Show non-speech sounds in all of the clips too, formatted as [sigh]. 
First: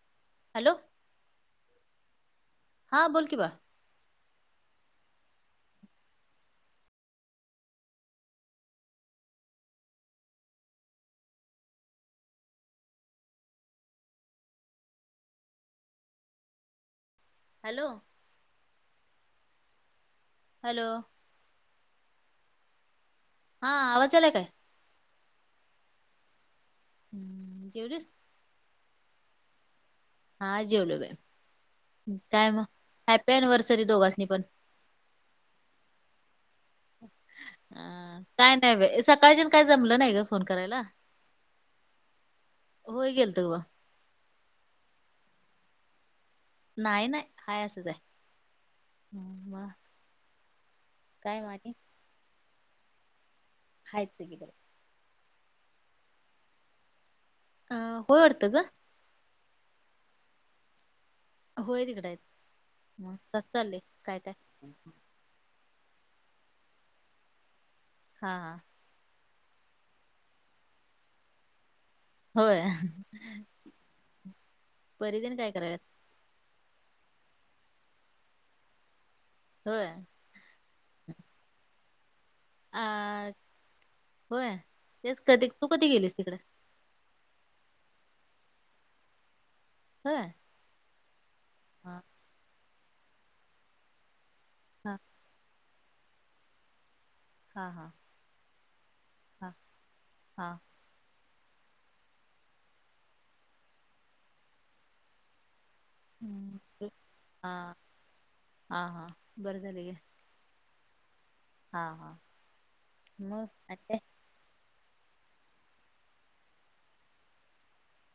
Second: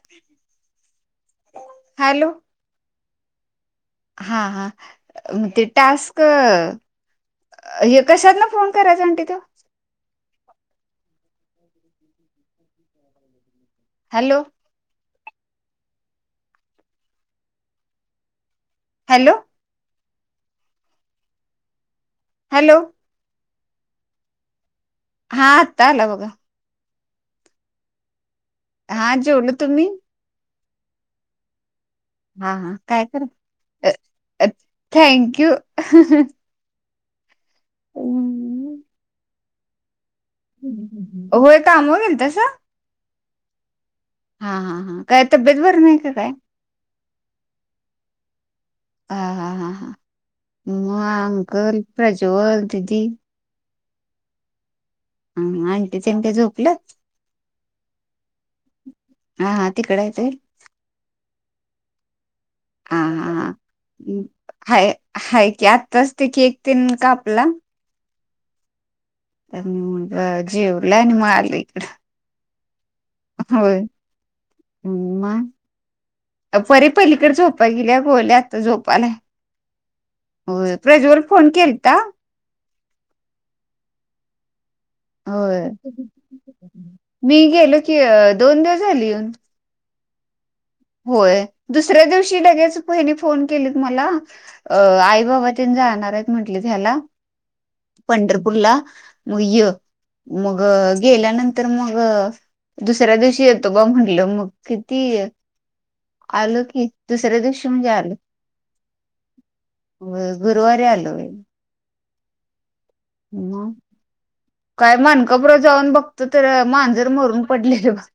[inaudible] Hello! Hello! हा बोल कि बाळ. हा हा ते टास्क हे कशात न फोन करायच म्हणती तू. [unintelligible] Hello! Hello! Hello! Hello! Hello! हा आवाज यायलाय काय? हा आता आला बघा. हम्म! जेवलीस? हा जेवलो तुम्ही. हा जेवलो बाई. काय हा म हा काय कर हॅप्पी एनव्हर्सरी दोघासनी पण. थँक्यू. अ काय नाय बाई. सकाळच्याण काय जमलं नाही ग. फोन करायला होय कामावर गेलतेसा. होय गेलतोग [inaudible] हा हा हा. काय तब्येत बरी नाय का? काय. नाय नाय. हाय असाच हाय. म अंकल, प्रज्वल, दिदी. हायत सगळी बरे. हा आंटीचे तेन काय झोपलंत. अ होय वाडत ग. हा हा तिकड हाय ते. होय तिकडय. हा म हा कसं चाललंय. काय अं, काय. हाय हाय की, आत्ताच ते केक तेन कापला. हा हा. जेवलनी म आलो इकडं, होय. होय. परी तेन म. काय करायल्यात परी पलीकड झोपाय गेल्या. गोल्या आता झोपालाय. होय. होय. प्रज्वाल फोन केलता. अ होय. तेच कधी, तू होय कधी गेलीस तिकडं. मी गेलो की, दोन दिवस झाली, येऊन. होय. होय. हा दुसऱ्या दिवशी लगेच वाहिनी फोन केलीत मला. हा आई बाबा तेन जाणार हायत म्हटलीत ह्याला. हा पंढरपूरला. म हा य हा मग गेल्यानंतर तर मग, दुसऱ्या दिवशी येतो बा म्हटलंस, मग किती. आलो की, हम्म. दुसऱ्या हा दिवशी म्हणजे आलो. हा हा बरं झाले गे व्हय. गरुवारी आलो बाई. हा हा. मग म आणि काय? काय मानकापुरात जाऊन बघतो. तर मांजर मरून पडलेलं बाई.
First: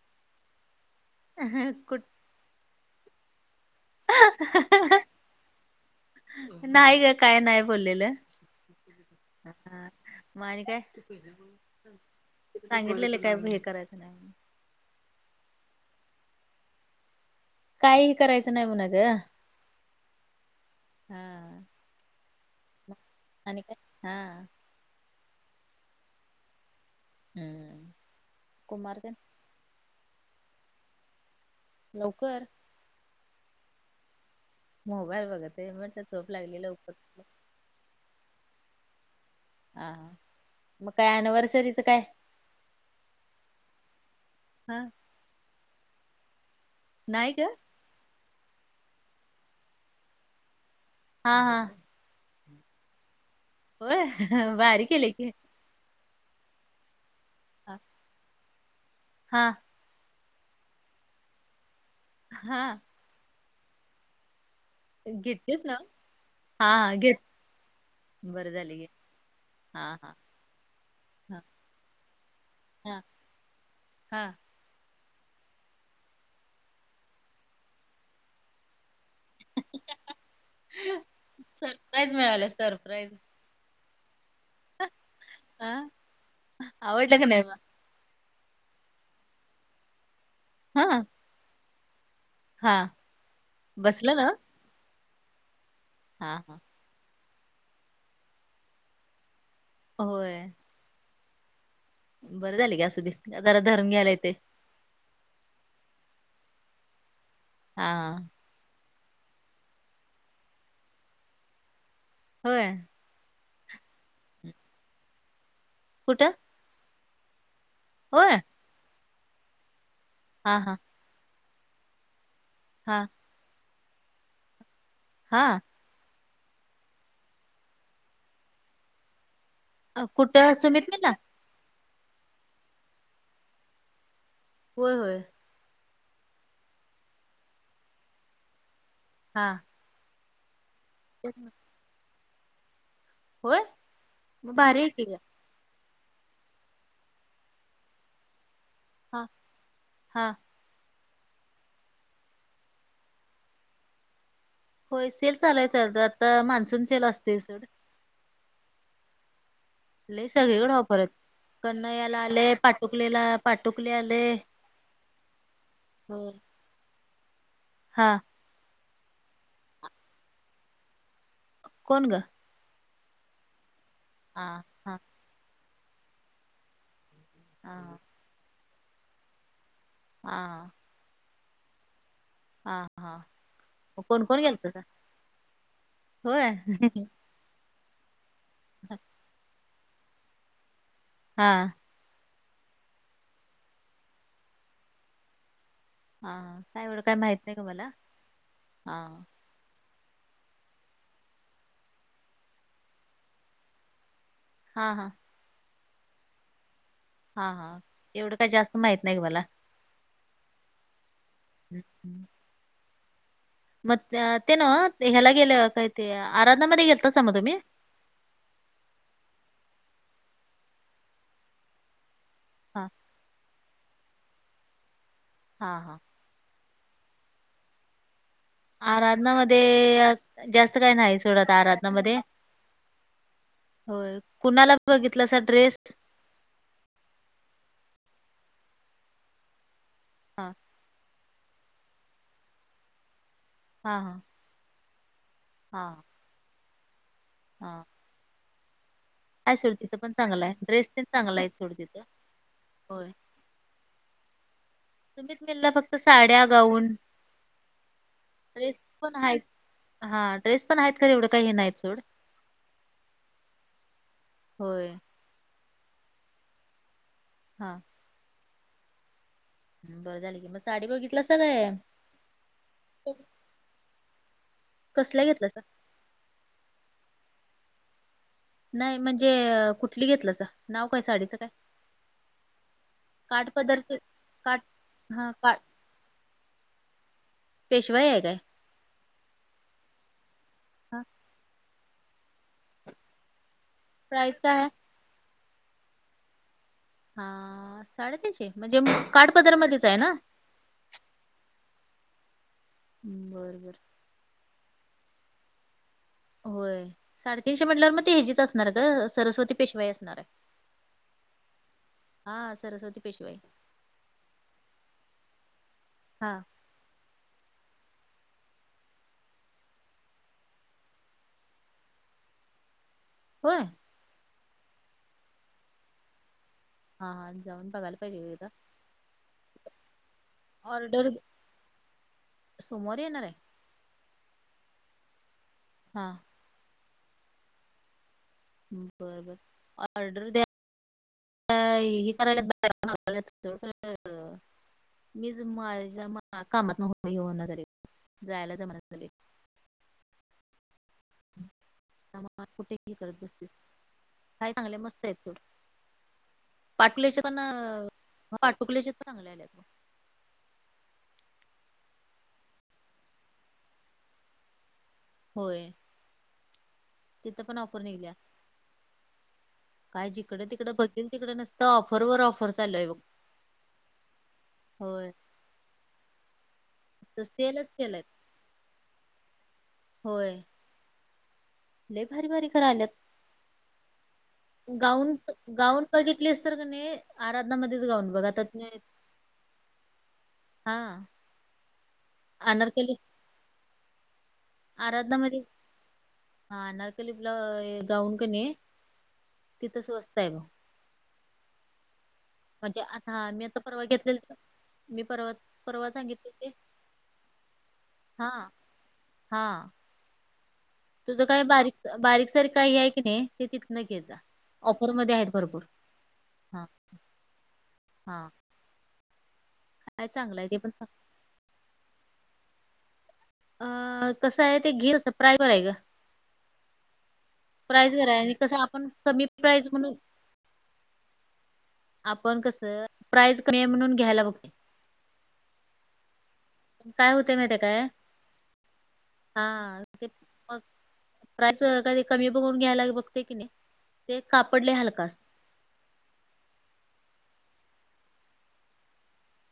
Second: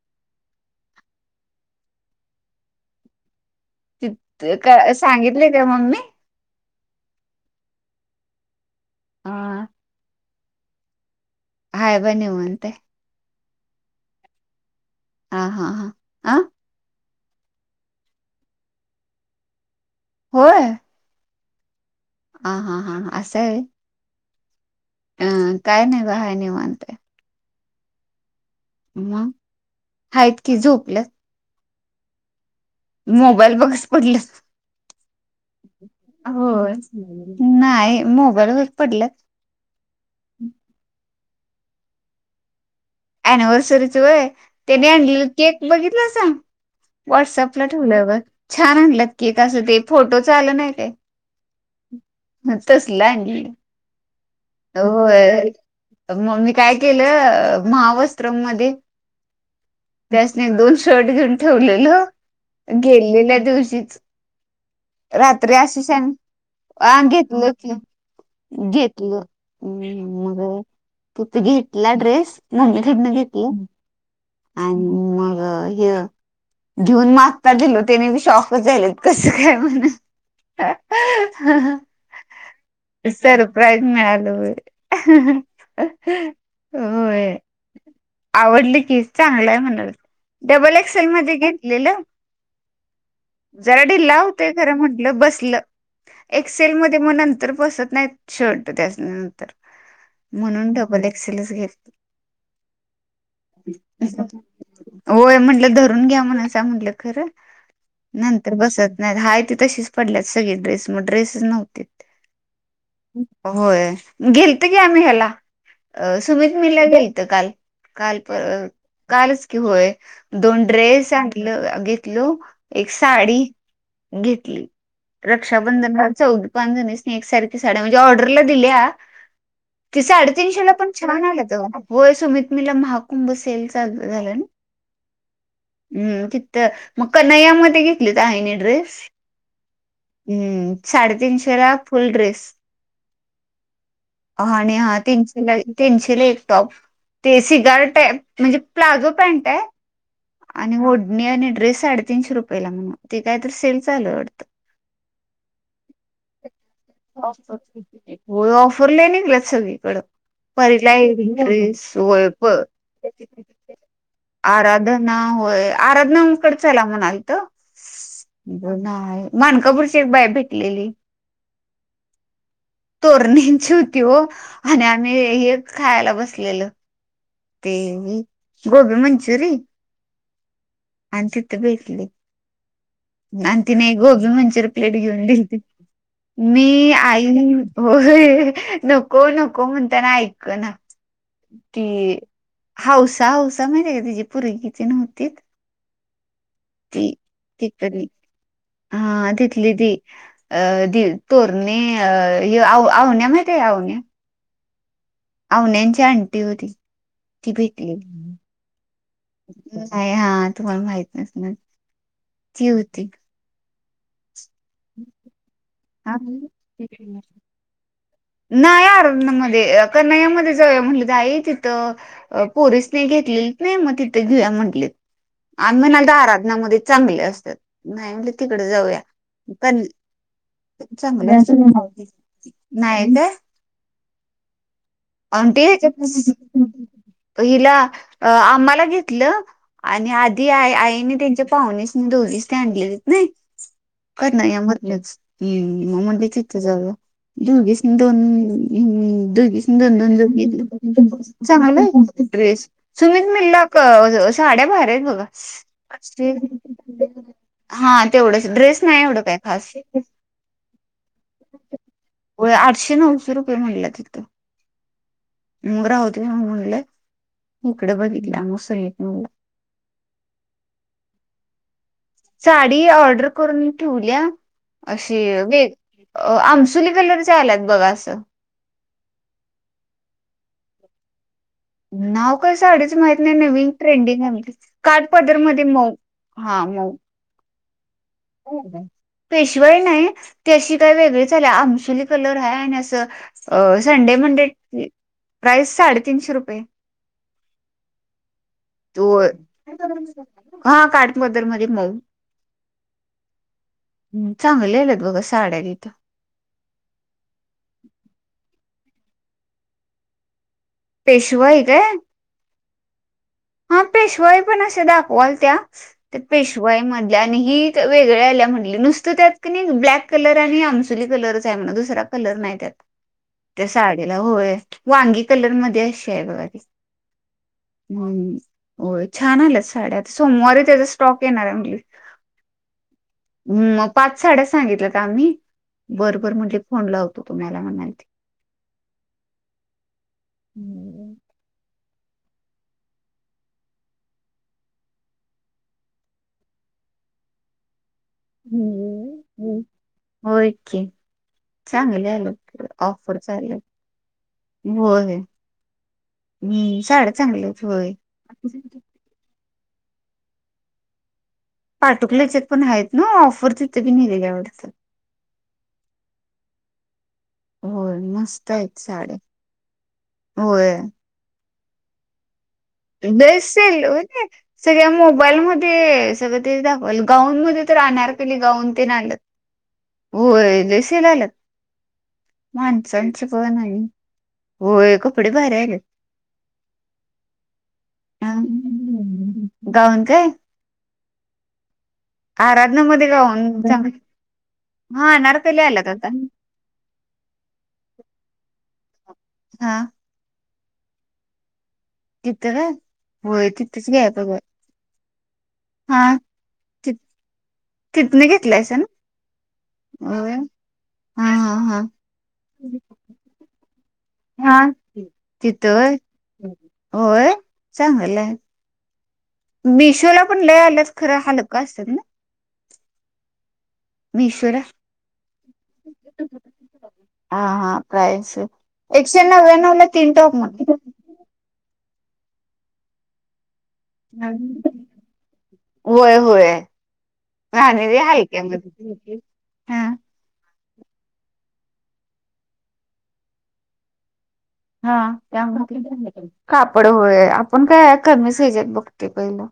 कुठ [unintelligible] तीत काय सांगितलय काय मम्मे. नाही ग काय नाही बोललेलं. अ म आणि काय. हाय बा निवांत आहे सांगितलेले काय. हे करायचं नाय म्हणून. हा हा हा. अ काहीही करायचं नाही. म्हणत ग. होय. हा. हा हा म हा आणि काय. हा अं काय नाही बा, हाय निवांत. हम्म हम्म. कुमार ते म हायेत की, झोपल्यात. लवकर. मोबाईल बघत पडल्यात. मोबाईल बघते. मी म्हटलं झोप लागली होय लवकर. नाही मोबाईल बगत पडल्यात. हा. मग काय अनिव्हर्सरीचं काय? अनिव्हर्सरीच व्हय, हा त्याने अणलेला केक बघितला सां. नाही ग व्हॉट्सअपला ठेवलं ब छान आणलं की तसं ते फोटो च आलं नाही ते हा हा ह तसल आणलंय हो भारी केले की मग मी काय केलं हा महावस्त्रममध्ये हा त्यासने दोन शर्ट घेऊन ठेवलेलं हा. गेलेल्या दिवशीच रात्री घेतलीस ना असे सांग हा हा ह घेत घेतलं बरं झाले घे घेतलं हा हम् हा मग तू त हा घेतला ड्रेस हा मम्मीकडे घेतला हा आणि मग हे घेऊन मग आता दिलो. त्येनी बी शॉकच झालीत. कस काय म्हण. सरप्राईज मिळालं सरप्राईज सर परप्राइझ मिळालय हा आवडलं का होय नाही मग आवडली की चांगलं आहे म्हण डब्बल हा एक्सेल मध्ये घेतलेलं हा जरा बसलं ढिल्ला ना होता र म्हटलं बसेल हा हा एक्सेल मध्ये मग नंतर बसत नाही शर्ट त्या नंतर होय म्हणून डबल एक्सेलच घेत बरं झाले का असुदे जरा धरून घ्यायला येते होय म्हटलं धरून घ्या म्हण अस म्हंटलं खर हा हा. नंत तर बसत नाही हाय ते तशीच पडल्यात सगळे ड्रेस मग ड्रेसच नव्हते होय होय गेलत की आम्ही ह्याला अ कुठं सुमित मीला गेलत काल काल होय कालच कि होय हा दोन हा ड्रेस आणल घेतल एक हा साडी घेतली हा रक्षाबंधन चौघी पाच जणी एकसारखी साड्या म्हणजे ऑर्डरला दिल्या ति अ, कुठं साडेतीनशे सुमित लापण मिलला छान आलं त होय सुमित मिल ला महाकुंभ सेल चालू झाला ना होय होय हम्म तितत मग कनैयामध्ये घेतली आईनी आहे ड्रेस हा हम्म साडे तेच ना. तीनशे ला फुल ड्रेस होय ह मग आणि भारी आहे हा की गं. तीनशेला तीनशेला एक टॉप ते सिगारट आहे म्हणजे प्लाझो हा पॅन्ट आहे हा आणि ओढणी आणि ड्रेस साडेतीनशे रुपये ला म्हणून ते काय तर सेल चालू वाढत होय सेल चालू आहे यचालतात मान्सून सेल असतोय सोड होय ऑफर लय निघल्यात सगळी कड लय सगळीकडे ऑफर आहेत परीलास कन्हैयाला आले वळप पाटुकलेला पाटुकले आले आराधना होय आराधना कडचायला म्हणालत हा मानकापूरची एक बाय भेटलेली कोण ग तोरणींची होती हो हा आणि हा आम्ही हेच खायला बसलेल ते हा गोभी मंचुरीयन हा आणि तिथ भेटली हा हा आणि तिने कोण गोबी कोण मंचुरी गेलतसा प्लेट घेऊन दिली त होय मी आई नाही हो नको नको म्हणताना ऐक ना हा ती हौसा हौसा माहितीे का तीची पोरगी ती नव्हती हा काय एवढं काय माहित नाही ग त मला तणी हा तथली ती अ दि तोरणे आव आवण्या माहिती आहे आवण्या हा हा. आवण्याची आणंटी ओ ती. हा ती हा भेटली एवढं काय जास्त माहित नाही ग मला हा तुम्हाला माहित नसनार. हम् हम्. की होती. मग ते ना ह्याला गेलं काही ते आराधामध्ये गेलतासा मग तुम्ही? नाही अरणामध्येध्ये कनयामध्येध्ये जाऊया म्हणलं ताई तिथं. हा पोरीस नाही घेतलेली नाही मग तिथं घेऊ म्हंटलीत. हा आम्ही हा म्हणाल तर आराधनामध्ये चांगले असतात नाही म्ह तिकडे जाऊया आराधनामध्ये पण जास्त. काही नाही चांगलं सोडा आता आराधनामध्ये नाही. होय कुणाला बघितलंसा ड्रेस. ह. हिला आमम्हाला घेतलं आणि आधी हा आई आईने त्यांच्या पाहून असणे दोघींनी आणलेलेत नाही. हा हा. नाही म्हणलेच हा म्हणले तिथे जाऊया. दोन हा ह् दु. आहे सोड तिथं दोन पण दोन जन चांगला आहे ड्रेस घले तेन चांगला आहे सोड तिथं चांग ड्रेस होय सुमित मिला साड्या भारी आहेत बघा. सुमित मिलला फक्त साड्या गाऊन हा तेवढंच ड्रेस नाही पण एवढं काय आहेत खास. हा ड्रेस पण आहेत एढं. हो आठशे नऊशे रुपये म्हणला तिथं. होय. मग राहू दे मग म्हणलं हा इकडे बघितलं मस य बरं झालं की मग साडी बघितलास काय? साडी कस- ऑर्डर करून ठेवल्या अशी कसल्या घेतलासा वे अ आमसुली कलरचे आल्यात बघा असं. नाही म्हणजे कुठली घेतलं अस नाव काय साडीचं काय? नाव का साडीच माहित नाही नवीन ट्रेंडिंग आहे म्हणे काठ हा पदर काठ मध्ये म हा माऊ. पेशवाई हाय काय? पेशवाई नाही त अशी काय हा वेगळीचल्या आमसुली कलर ह आणि असं संडे प्राईस मंडे काय आहे प्राइस साडेतीनशे रुपये. हा. साडेतीनशे म्हणजे तो मग काठपदरमध्येध्येच आहे ना. हा काठ पदर मध्ये मऊ ह्म बर बर. चांगलेलेलेत बघा साड्या तिथं. होय साडेतीनशे म्हटल्यावर मग ते हजीच असणार का सरस्वती पेशवाई असणार आहे. पेशवाइ काय? हा सरस्वती पेशिवाई. हा पेशवाई पण असे दाखवाल त्या हा पेश आणि वेगळ्या आल्या म्हट नुसत त्यात ब्लॅक कलर आणि आ. कलरच आहे म्ह दुसरा कलर नाही त्या. ह. त्या साडीला होय वांगी कलर मध्ये अशी आहे बघा ती हा हा जाऊन बघायला हम्म पाहिजेदा. होय छान आलं साडे आ सोमवारी त्याचा ऑर्डर स्टॉक येणार अगली. सोमवारी येणार आहे ह मग पाच साड्या सांगितल्या तर आम्ही हा बरोबर म्हणजे फोन लावतो तुम्हाला म्हणाल. बरबर ऑर्डर द्या हम्म. हे करायलाो मीच माझ्या मा कामात न घेऊन झाली जायला जमाना झाली. हो हो एके. मा कुठेही करत ऑफर बसतेस चालेल काय चांगले मस्त आहेत होय थोड. हम्म साड्या पाटुल्याचे चांगल्या पना आहेत होय. पाटुकल्याचे चांगले आले त. पाठुकल्याचे पण आहेत ना ऑफर तिथे पि नाही रेात. होय. तिथं पण ऑफर होय निघल्या मस्त आहेत साड्या काय जिकड तिकडं होय बघल. तिकडे नसंत ऑफर ऑफर. चालू आहे बघ बसेल हो. सगळ्या होय मोबाईलमध्ये सगळं तेरी दाखवाल तसं गाऊनमध्येध्ये सेलच तर केलंय राणार क गाऊन ते नालं. हो होय जेसीला आला. लय भारी भारी करायल्यात माणसांच प ना हो कपडे भरले. ब घेतली अस तर का नाही आराधनामध्येच गाऊन बघातात. गाऊन काय हा. आराधनामध्येध्ये काऊनां. आराधना मध्ये हानारकलीपला गाऊन कणी हा तिथं स्वस्त आहे बघ तिथं काय म्हणजे आता मी होय आता परवा तिथंच घ्याय घेतलेल पाहिजे मी परवा हा परवाजां घेतली ते ति हा हा. अ.. तुझं काही बारीक बारीकसारख काही आहे की नाही ते तिथन घ्या जा. हा. ऑफरमध्ये आहेत भरपूर तिथं होय. हा होय चांगलं हा. आहे. काय मिशोला पण चांगलं आहे ते लय आल्याच खरं हालका असत ना. अ कसं आहे मिशोला ते घेल स प्र्रायवर आहे का. हा हा प्राईजवर आहे प्रास आणि कसं आपण एकशे कमी नव्या प्राईज नव म्हणून तीन टॉक म्हण. आपण कसं प्राईज म्हणून. घ्यायला बघतो होय होय. काय होते म ते काय आणि हलक्यामध्ये हा ते मग. प्राईस कधी कमी बघून घ्यायला बघते की नाही ते कापडले हलका असत. त्या कापड होय आपण काय कमी सजत बघते पहिलं.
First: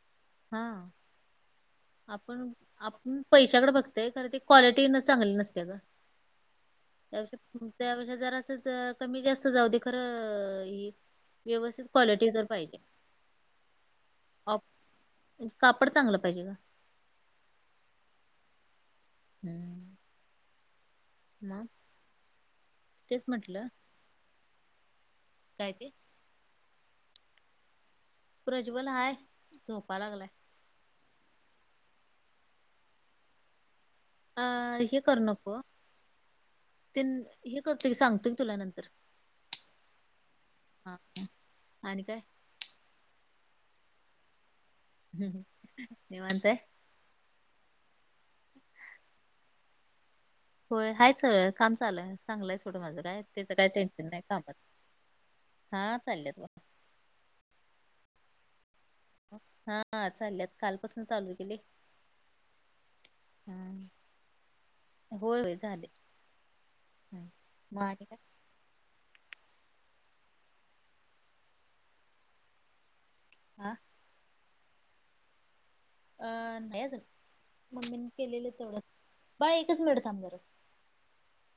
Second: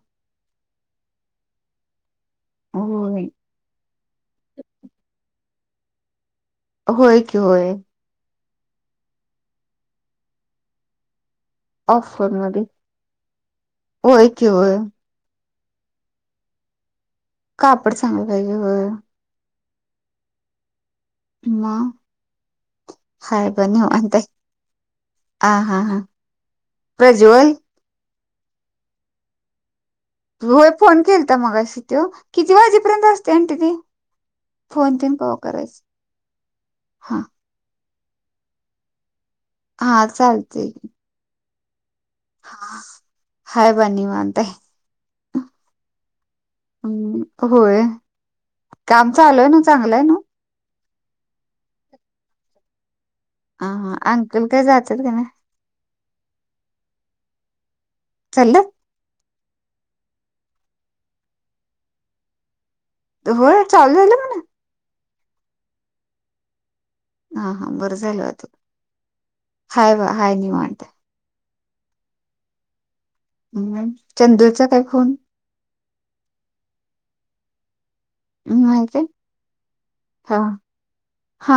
हा. आपण आपण होय. पैशाकडे बघतय कारण ते क्वालिटी चांगली नसते का. होय त्या की होय त्याा जरा अस कमी जास्त जाऊ दे खरं. व्यवस्थित क्वालिटी ऑफर तर मध्ये पाहिजे. होय की होय कापड चांगलं पाहिजे का का आपडण सांगलं पाहिजे. हम्म. मग म तेच खय म्हंटलं बनऊ आता. आ काय हा ते हां प्रज्वल. प्रज्वल हाय झोपा लागलाय. होय फोन केलता मग अशी त किती वाजेपर्यंत असते आणटी ती. अ फोन हे तेन करू कवा नको. करायच? हा हे करत की सांगतो मी तुला नंतर. हा चालतेय. ह आणिन काय? हाय बाय निवांत आहे. हम्म निवंत आहे? हम् होय काम चालूय ना चांगलंय ना होय आहेयच सगळं काम चालय चांगलंयच छोटं माझं काय त्याच हा काही हा टेन्शन नाही अंकल कामत काय जातात का नाही हा चाललत बघ चालेयत हा चालल्यात कालपासून चालू केेले होय चालू आहेल म्हण होय होय ले हा हा बरं काय झाल तू हाय वा हाय नन्ट हा हम् चंद्रचा काय खून अं नाही अजून मम्मीने केलेले तेवढं नाही काय बाळ एकच मिळत हा आमदरच हा